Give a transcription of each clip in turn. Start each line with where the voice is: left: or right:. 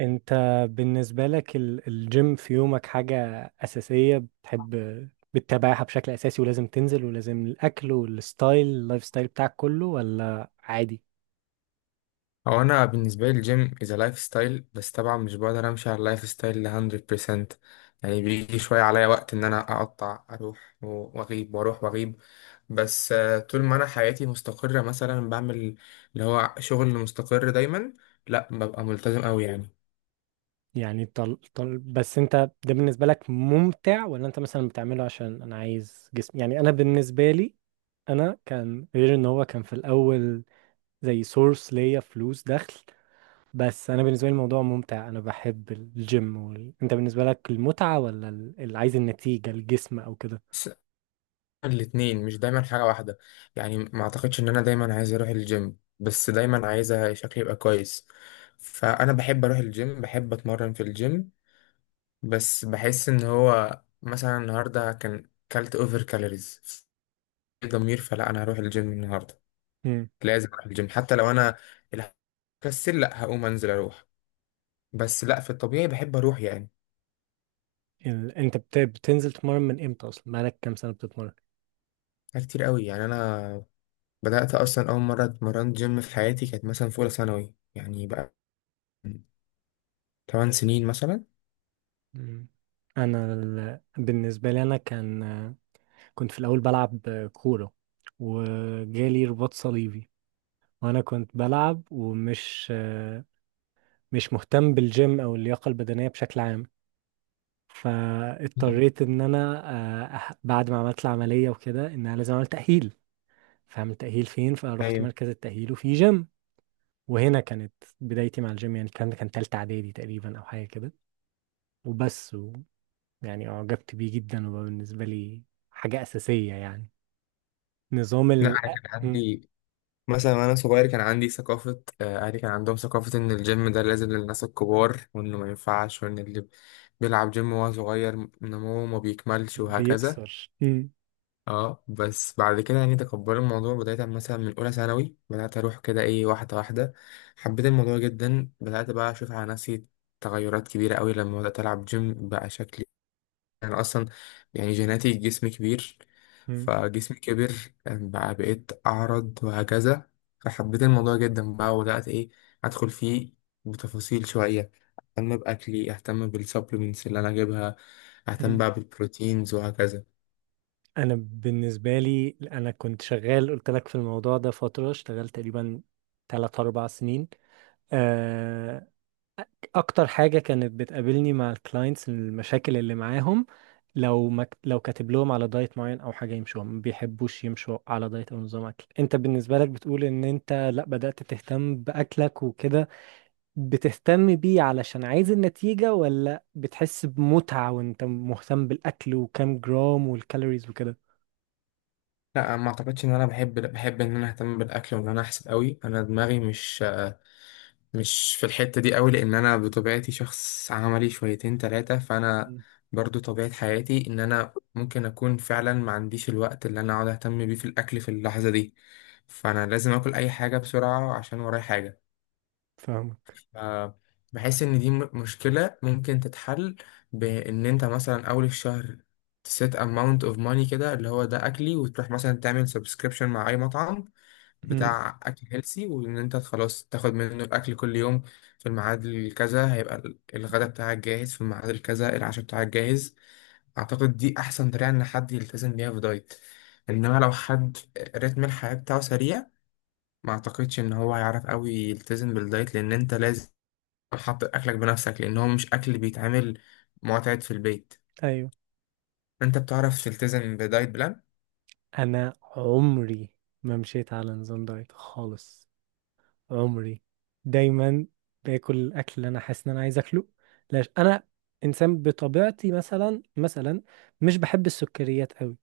right: انت، بالنسبة لك الجيم في يومك حاجة أساسية بتحب بتتابعها بشكل أساسي، ولازم تنزل، ولازم الأكل والستايل، اللايف ستايل بتاعك كله، ولا عادي؟
left: هو انا بالنسبه لي الجيم از لايف ستايل. بس طبعا مش بقدر امشي على اللايف ستايل ل 100%. يعني بيجي شويه عليا وقت ان انا اقطع اروح واغيب واروح واغيب. بس طول ما انا حياتي مستقره، مثلا بعمل اللي هو شغل مستقر دايما، لا ببقى ملتزم قوي يعني.
right: يعني بس انت، ده بالنسبة لك ممتع، ولا انت مثلا بتعمله عشان انا عايز جسم؟ يعني انا بالنسبة لي، انا كان، غير ان هو كان في الأول زي سورس ليا فلوس دخل، بس انا بالنسبه لي الموضوع ممتع، انا بحب الجيم. انت بالنسبه لك المتعه، ولا اللي عايز النتيجه، الجسم او كده؟
left: بس الاتنين مش دايما حاجه واحده. يعني ما اعتقدش ان انا دايما عايز اروح الجيم، بس دايما عايز شكلي يبقى كويس. فانا بحب اروح الجيم، بحب اتمرن في الجيم. بس بحس ان هو مثلا النهارده كان كلت اوفر كالوريز، في ضمير، فلا انا هروح الجيم النهارده.
right: امم
left: لازم اروح الجيم حتى لو انا كسل، لا هقوم انزل اروح. بس لا، في الطبيعي بحب اروح يعني.
right: انت بتنزل تتمرن من امتى اصلا؟ بقالك كام سنه بتتمرن؟
left: حاجات كتير قوي يعني. انا بدات اصلا اول مره اتمرنت جيم في حياتي كانت مثلا في اولى ثانوي، يعني بقى من 8 سنين مثلا.
right: مم. انا بالنسبه لي انا كان، كنت في الاول بلعب كوره، وجالي رباط صليبي، وانا كنت بلعب ومش مش مهتم بالجيم او اللياقه البدنيه بشكل عام،
left: مم.
right: فاضطريت ان انا، بعد ما عملت العمليه وكده، ان انا لازم اعمل تاهيل، فاعمل تأهيل فين؟ فرحت
left: ايوه.
right: مركز التأهيل وفي جيم، وهنا كانت بدايتي مع الجيم. يعني الكلام ده كان تالتة إعدادي تقريبا أو حاجة كده، وبس و يعني أعجبت بيه جدا، وبقى بالنسبة لي حاجة أساسية يعني. نظام
left: لا انا كان
right: م-
left: عندي مثلا وانا صغير، كان عندي ثقافة، اهلي كان عندهم ثقافة ان الجيم ده لازم للناس الكبار، وانه ما ينفعش، وان اللي بيلعب جيم وهو صغير نموه ما بيكملش، وهكذا.
right: بيأثر م-
left: اه، بس بعد كده يعني تقبل الموضوع، بداية مثلا من اولى ثانوي بدأت اروح كده، ايه، واحدة واحدة. حبيت الموضوع جدا، بدأت بقى اشوف على نفسي تغيرات كبيرة قوي لما بدأت العب جيم. بقى شكلي انا اصلا يعني جيناتي جسم كبير،
right: م-
left: فجسمي كبر، بقى بقيت اعرض وهكذا. فحبيت الموضوع جدا بقى، وبدات ايه، ادخل فيه بتفاصيل شويه. اهتم باكلي، اهتم بالسبلمنتس اللي انا اجيبها،
right: م.
left: اهتم بقى بالبروتينز وهكذا.
right: أنا بالنسبة لي أنا كنت شغال، قلت لك في الموضوع ده فترة، اشتغلت تقريبا تلات أربع سنين. آه، اكتر حاجه كانت بتقابلني مع الكلاينتس المشاكل اللي معاهم، لو ما ك- لو كاتب لهم على دايت معين او حاجه يمشوها، ما بيحبوش يمشوا على دايت او نظام اكل. انت بالنسبه لك بتقول ان انت لا، بدات تهتم باكلك وكده، بتهتم بيه علشان عايز النتيجه، ولا بتحس بمتعه وانت مهتم بالاكل وكام جرام والكالوريز وكده؟
left: لا، ما اعتقدش ان انا بحب، ان انا اهتم بالاكل وان انا احسب قوي. انا دماغي مش في الحتة دي قوي، لأن أنا بطبيعتي شخص عملي شويتين تلاتة. فأنا
right: مم.
left: برضو طبيعة حياتي إن أنا ممكن أكون فعلا ما عنديش الوقت اللي أنا أقعد أهتم بيه في الأكل في اللحظة دي، فأنا لازم أكل أي حاجة بسرعة عشان ورايا حاجة.
right: فاهمك.
left: آه، بحس ان دي مشكلة ممكن تتحل، بان انت مثلا اول الشهر تسيت amount of money كده اللي هو ده اكلي، وتروح مثلا تعمل subscription مع اي مطعم
right: مم.
left: بتاع اكل هيلسي، وان انت خلاص تاخد منه الاكل كل يوم في الميعاد الكذا، هيبقى الغدا بتاعك جاهز، في الميعاد الكذا العشاء بتاعك جاهز. اعتقد دي احسن طريقة ان حد يلتزم بيها في دايت. انما لو حد رتم الحياة بتاعه سريع، ما اعتقدش ان هو هيعرف قوي يلتزم بالدايت، لان انت لازم حط اكلك بنفسك، لان هو مش اكل بيتعمل معتاد في البيت.
right: ايوه.
left: انت بتعرف تلتزم بدايت بلان؟
right: انا عمري ما مشيت على نظام دايت خالص، عمري، دايما باكل الاكل اللي انا حاسس ان انا عايز اكله. لاش انا انسان بطبيعتي، مثلا مش بحب السكريات قوي،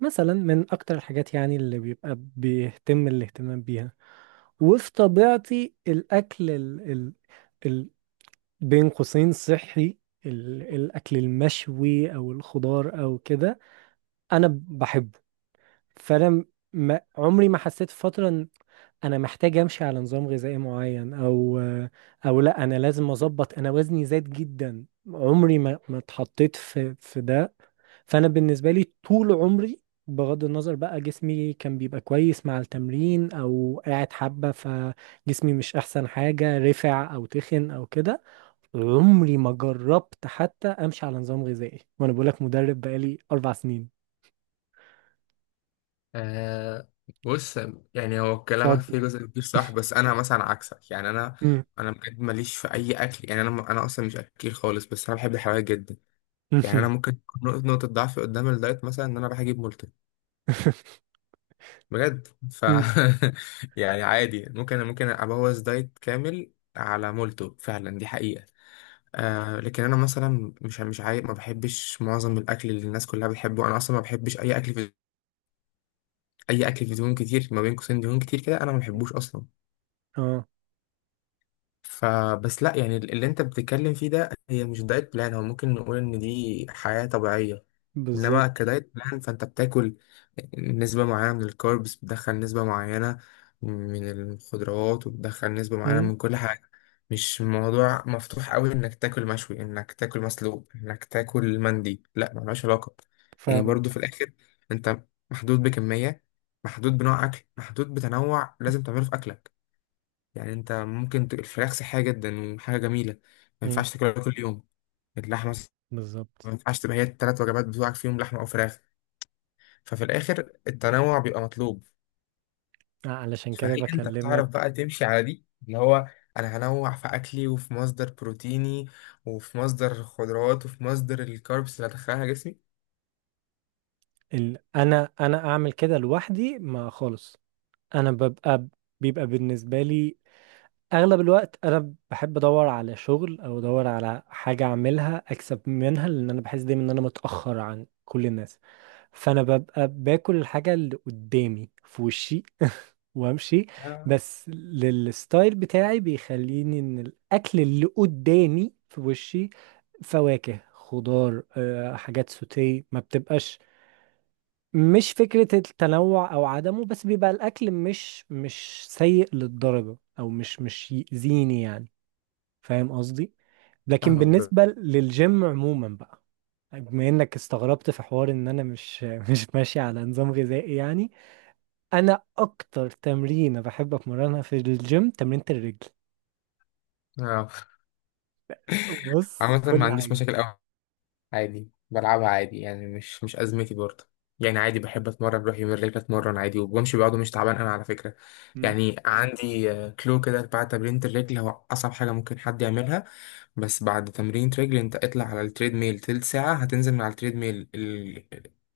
right: مثلا، من اكتر الحاجات يعني اللي بيبقى بيهتم الاهتمام بيها. وفي طبيعتي الاكل ال بين قوسين صحي، الاكل المشوي او الخضار او كده، انا بحبه. فانا ما عمري ما حسيت فترة انا محتاج امشي على نظام غذائي معين، او او لا انا لازم اظبط، انا وزني زاد جدا، عمري ما اتحطيت في ده. فانا بالنسبه لي طول عمري، بغض النظر بقى جسمي كان بيبقى كويس مع التمرين او قاعد حبه، فجسمي مش احسن حاجه، رفع او تخن او كده، عمري ما جربت حتى امشي على نظام غذائي، وانا بقول لك مدرب بقالي اربع سنين.
left: آه. بص، يعني هو كلامك فيه
right: صدمه.
left: جزء كبير صح، بس انا مثلا عكسك يعني. انا
right: مم.
left: انا بجد ماليش في اي اكل، يعني انا اصلا مش اكيل خالص، بس انا بحب الحلويات جدا. يعني انا ممكن تكون نقطة ضعفي قدام الدايت مثلا ان انا بحجب مولتو، بجد.
right: مم.
left: يعني عادي، ممكن ابوظ دايت كامل على مولتو، فعلا دي حقيقه. آه، لكن انا مثلا مش ما بحبش معظم الاكل اللي الناس كلها بتحبه. انا اصلا ما بحبش. اي اكل في دهون كتير، ما بين قوسين دهون كتير كده، انا ما بحبوش اصلا.
right: اه.
left: فبس لا، يعني اللي انت بتتكلم فيه ده هي مش دايت بلان، هو ممكن نقول ان دي حياة طبيعية. انما
right: بالظبط.
left: كدايت بلان، فانت بتاكل نسبة معينة من الكاربس، بتدخل نسبة معينة من الخضروات، وبتدخل نسبة معينة من كل حاجة. مش موضوع مفتوح قوي انك تاكل مشوي، انك تاكل مسلوق، انك تاكل مندي. لا، ملهاش علاقة. يعني
right: فاهمك.
left: برضو في الاخر انت محدود بكمية، محدود بنوع اكل، محدود بتنوع لازم تعمله في اكلك. يعني انت ممكن الفراخ صحية جدا وحاجة جميلة، ما
right: مم،
left: ينفعش تاكلها كل يوم. اللحمة
right: بالظبط.
left: ما ينفعش تبقى هي التلات وجبات بتوعك فيهم لحمة او فراخ. ففي الآخر التنوع بيبقى مطلوب.
right: علشان
left: فهل
right: كده
left: أنت بتعرف
right: بكلمك.
left: بقى تمشي على دي، اللي هو أنا هنوع في أكلي، وفي مصدر بروتيني، وفي مصدر خضروات، وفي مصدر الكاربس اللي هدخلها جسمي؟
right: انا اعمل كده لوحدي، ما خالص انا ببقى، بيبقى بالنسبه لي اغلب الوقت انا بحب ادور على شغل او ادور على حاجه اعملها اكسب منها، لان انا بحس دايما ان انا متاخر عن كل الناس، فانا ببقى باكل الحاجه اللي قدامي في وشي وامشي،
left: آه،
right: بس للستايل بتاعي بيخليني ان الاكل اللي قدامي في وشي فواكه، خضار، حاجات سوتيه، ما بتبقاش مش فكرة التنوع او عدمه، بس بيبقى الاكل مش سيء للدرجة، او مش يأذيني يعني. فاهم قصدي؟ لكن
left: فاهمك بقى.
right: بالنسبة للجيم عموما بقى، بما انك استغربت في حوار ان انا مش ماشي على نظام غذائي يعني، انا اكتر تمرينه بحب اتمرنها في الجيم تمرينة الرجل.
left: آه،
right: بص،
left: عامة ما
right: كل
left: عنديش
right: حاجة.
left: مشاكل أوي. عادي بلعبها عادي، يعني مش أزمتي برضه. يعني عادي بحب اتمرن، بروح يومين رجلي اتمرن عادي، وبمشي بعضه. مش تعبان انا على فكره. يعني عندي، كلو كده، بعد تمرين الرجل هو اصعب حاجه ممكن حد يعملها، بس بعد تمرين رجل انت اطلع على التريد ميل تلت ساعة. هتنزل من على التريد ميل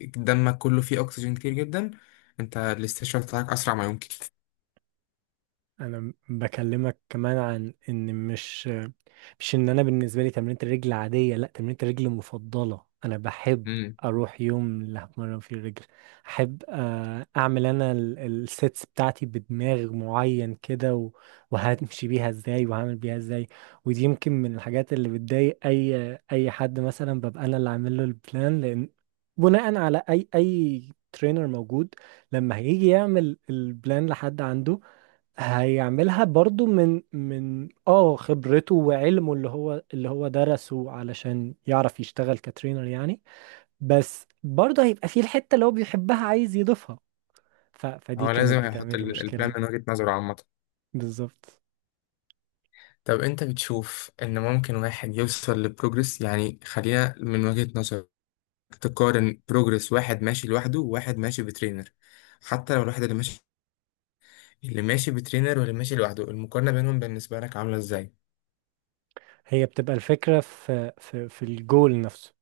left: دمك كله فيه اكسجين كتير جدا، انت الاستشفاء بتاعك اسرع ما يمكن.
right: انا بكلمك كمان عن ان مش ان انا بالنسبه لي تمرينة الرجل عاديه، لا، تمرينة الرجل مفضله، انا بحب
left: امم.
right: اروح يوم اللي هتمرن فيه الرجل، احب اعمل انا السيتس بتاعتي بدماغ معين كده، وهمشي بيها ازاي وهعمل بيها ازاي. ودي يمكن من الحاجات اللي بتضايق اي حد، مثلا ببقى انا اللي عامل له البلان، لان بناء على اي ترينر موجود لما هيجي يعمل البلان لحد عنده، هيعملها برضو من اه خبرته وعلمه، اللي هو درسه علشان يعرف يشتغل كترينر يعني، بس برضو هيبقى فيه الحتة اللي هو بيحبها عايز يضيفها. فدي
left: هو
right: كانت
left: لازم يحط
right: بتعمل لي
left: البلان
right: مشكلة.
left: من وجهة نظره عامة.
right: بالظبط.
left: طب انت بتشوف ان ممكن واحد يوصل لبروجرس، يعني خلينا من وجهة نظرك تقارن بروجرس واحد ماشي لوحده وواحد ماشي بترينر. حتى لو الواحد اللي ماشي بترينر واللي ماشي لوحده، المقارنة بينهم بالنسبة لك عاملة ازاي؟
right: هي بتبقى الفكرة في الجول نفسه.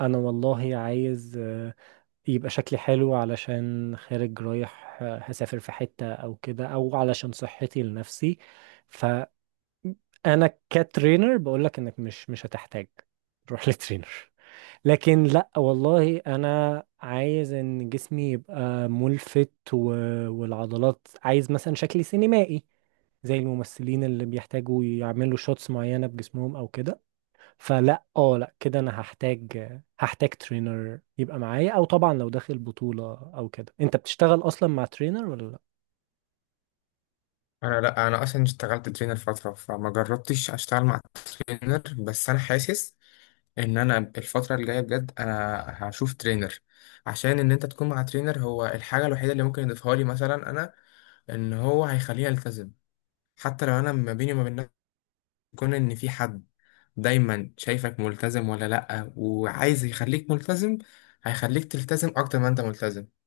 right: انا والله عايز يبقى شكلي حلو علشان خارج رايح هسافر في حتة او كده، او علشان صحتي لنفسي، انا كترينر بقول لك انك مش هتحتاج روح لترينر. لكن لا والله انا عايز ان جسمي يبقى ملفت و... والعضلات، عايز مثلا شكلي سينمائي زي الممثلين اللي بيحتاجوا يعملوا شوتس معينة بجسمهم او كده، فلا اه لا كده انا هحتاج ترينر يبقى معايا. او طبعا لو داخل بطولة او كده، انت بتشتغل اصلا مع ترينر ولا لا؟
left: انا لا، انا اصلا اشتغلت ترينر فتره، فما جربتش اشتغل مع ترينر، بس انا حاسس ان انا الفتره الجايه بجد انا هشوف ترينر. عشان ان انت تكون مع ترينر هو الحاجه الوحيده اللي ممكن يضيفها لي مثلا. انا ان هو هيخليني التزم، حتى لو انا ما بيني وما بين نفسي يكون ان في حد دايما شايفك ملتزم ولا لا، وعايز يخليك ملتزم، هيخليك تلتزم اكتر ما انت ملتزم.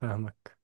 right: فاهمك.